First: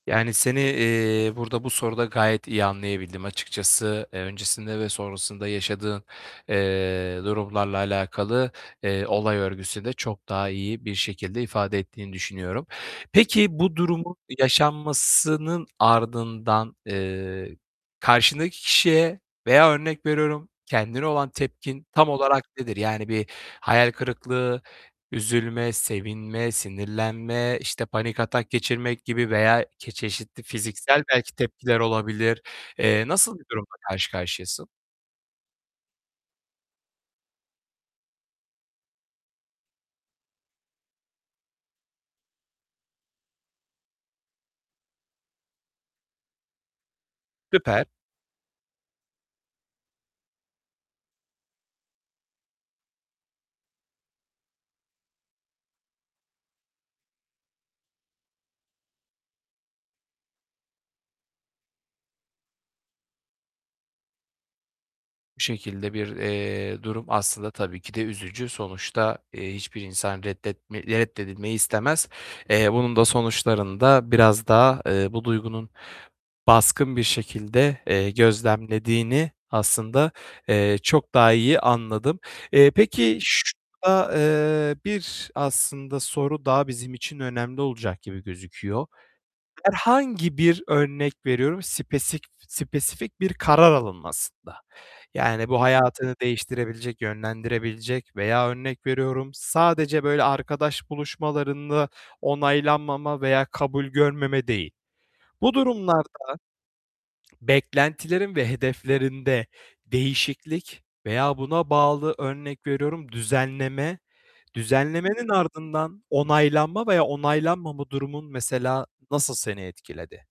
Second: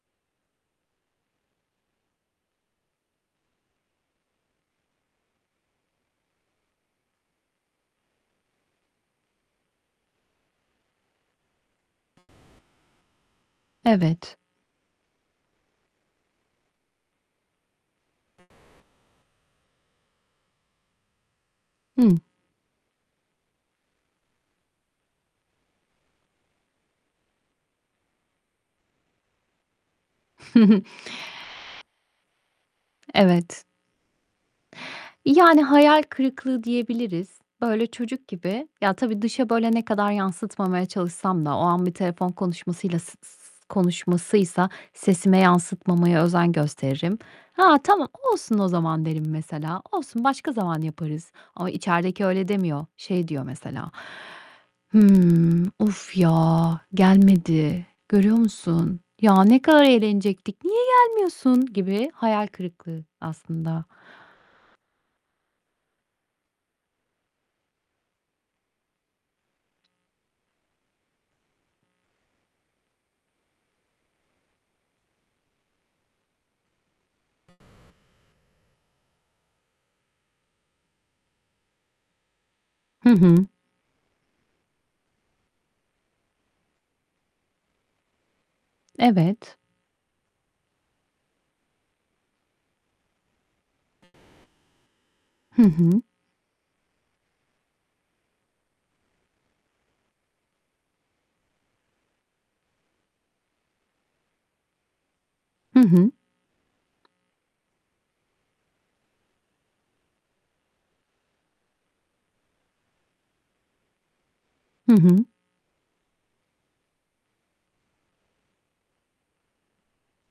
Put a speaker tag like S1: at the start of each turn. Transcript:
S1: Yani, seni, eee, burada, bu soruda gayet iyi anlayabildim açıkçası. Eee, öncesinde ve sonrasında yaşadığın, eee, durumlarla alakalı, eee, olay örgüsü de çok daha iyi bir şekilde ifade ettiğini düşünüyorum. Peki bu durumun
S2: Evet.
S1: yaşanmasının ardından, eee, karşındaki kişiye veya örnek veriyorum kendine olan tepkin tam
S2: Hıı.
S1: olarak nedir? Yani bir hayal kırıklığı, üzülme, sevinme, sinirlenme, işte, panik atak geçirmek gibi veya ke çeşitli fiziksel belki tepkiler olabilir. Eee, nasıl bir
S2: Evet.
S1: durumla karşı karşıyasın?
S2: Yani, hayal kırıklığı diyebiliriz. Öyle çocuk gibi Ya, tabii, dışa böyle ne kadar yansıtmamaya çalışsam da o an bir telefon konuşmasıyla s s s konuşmasıysa sesime yansıtmamaya özen gösteririm. "Ha,
S1: Süper.
S2: tamam, olsun o zaman." derim, mesela, "Olsun, başka zaman yaparız." ama içerideki öyle demiyor. Şey diyor mesela, "Hımm, of ya gelmedi, görüyor musun? Ya, ne kadar eğlenecektik, niye gelmiyorsun" gibi hayal kırıklığı aslında.
S1: Bu şekilde bir, eee, durum aslında tabii ki de üzücü. Sonuçta, eee, hiçbir insan reddetme reddedilmeyi istemez. Eee, bunun da sonuçlarında, biraz daha, eee, bu duygunun baskın bir şekilde, eee, gözlemlediğini aslında, eee, çok daha iyi anladım. Eee,
S2: Hı
S1: peki,
S2: hı.
S1: şurada, eee, bir, aslında soru, daha bizim için önemli olacak gibi gözüküyor.
S2: Evet.
S1: Herhangi bir örnek veriyorum spesik spesifik bir karar alınmasında. Yani, bu
S2: Hı hı.
S1: hayatını değiştirebilecek, yönlendirebilecek veya örnek veriyorum: Sadece böyle arkadaş buluşmalarında onaylanmama veya kabul görmeme değil. Bu
S2: Hı
S1: durumlarda
S2: hı.
S1: beklentilerin ve hedeflerinde değişiklik veya buna bağlı, örnek veriyorum, düzenleme.
S2: Hı
S1: Düzenlemenin
S2: hı.
S1: ardından onaylanma veya onaylanmama durumun mesela nasıl seni etkiledi?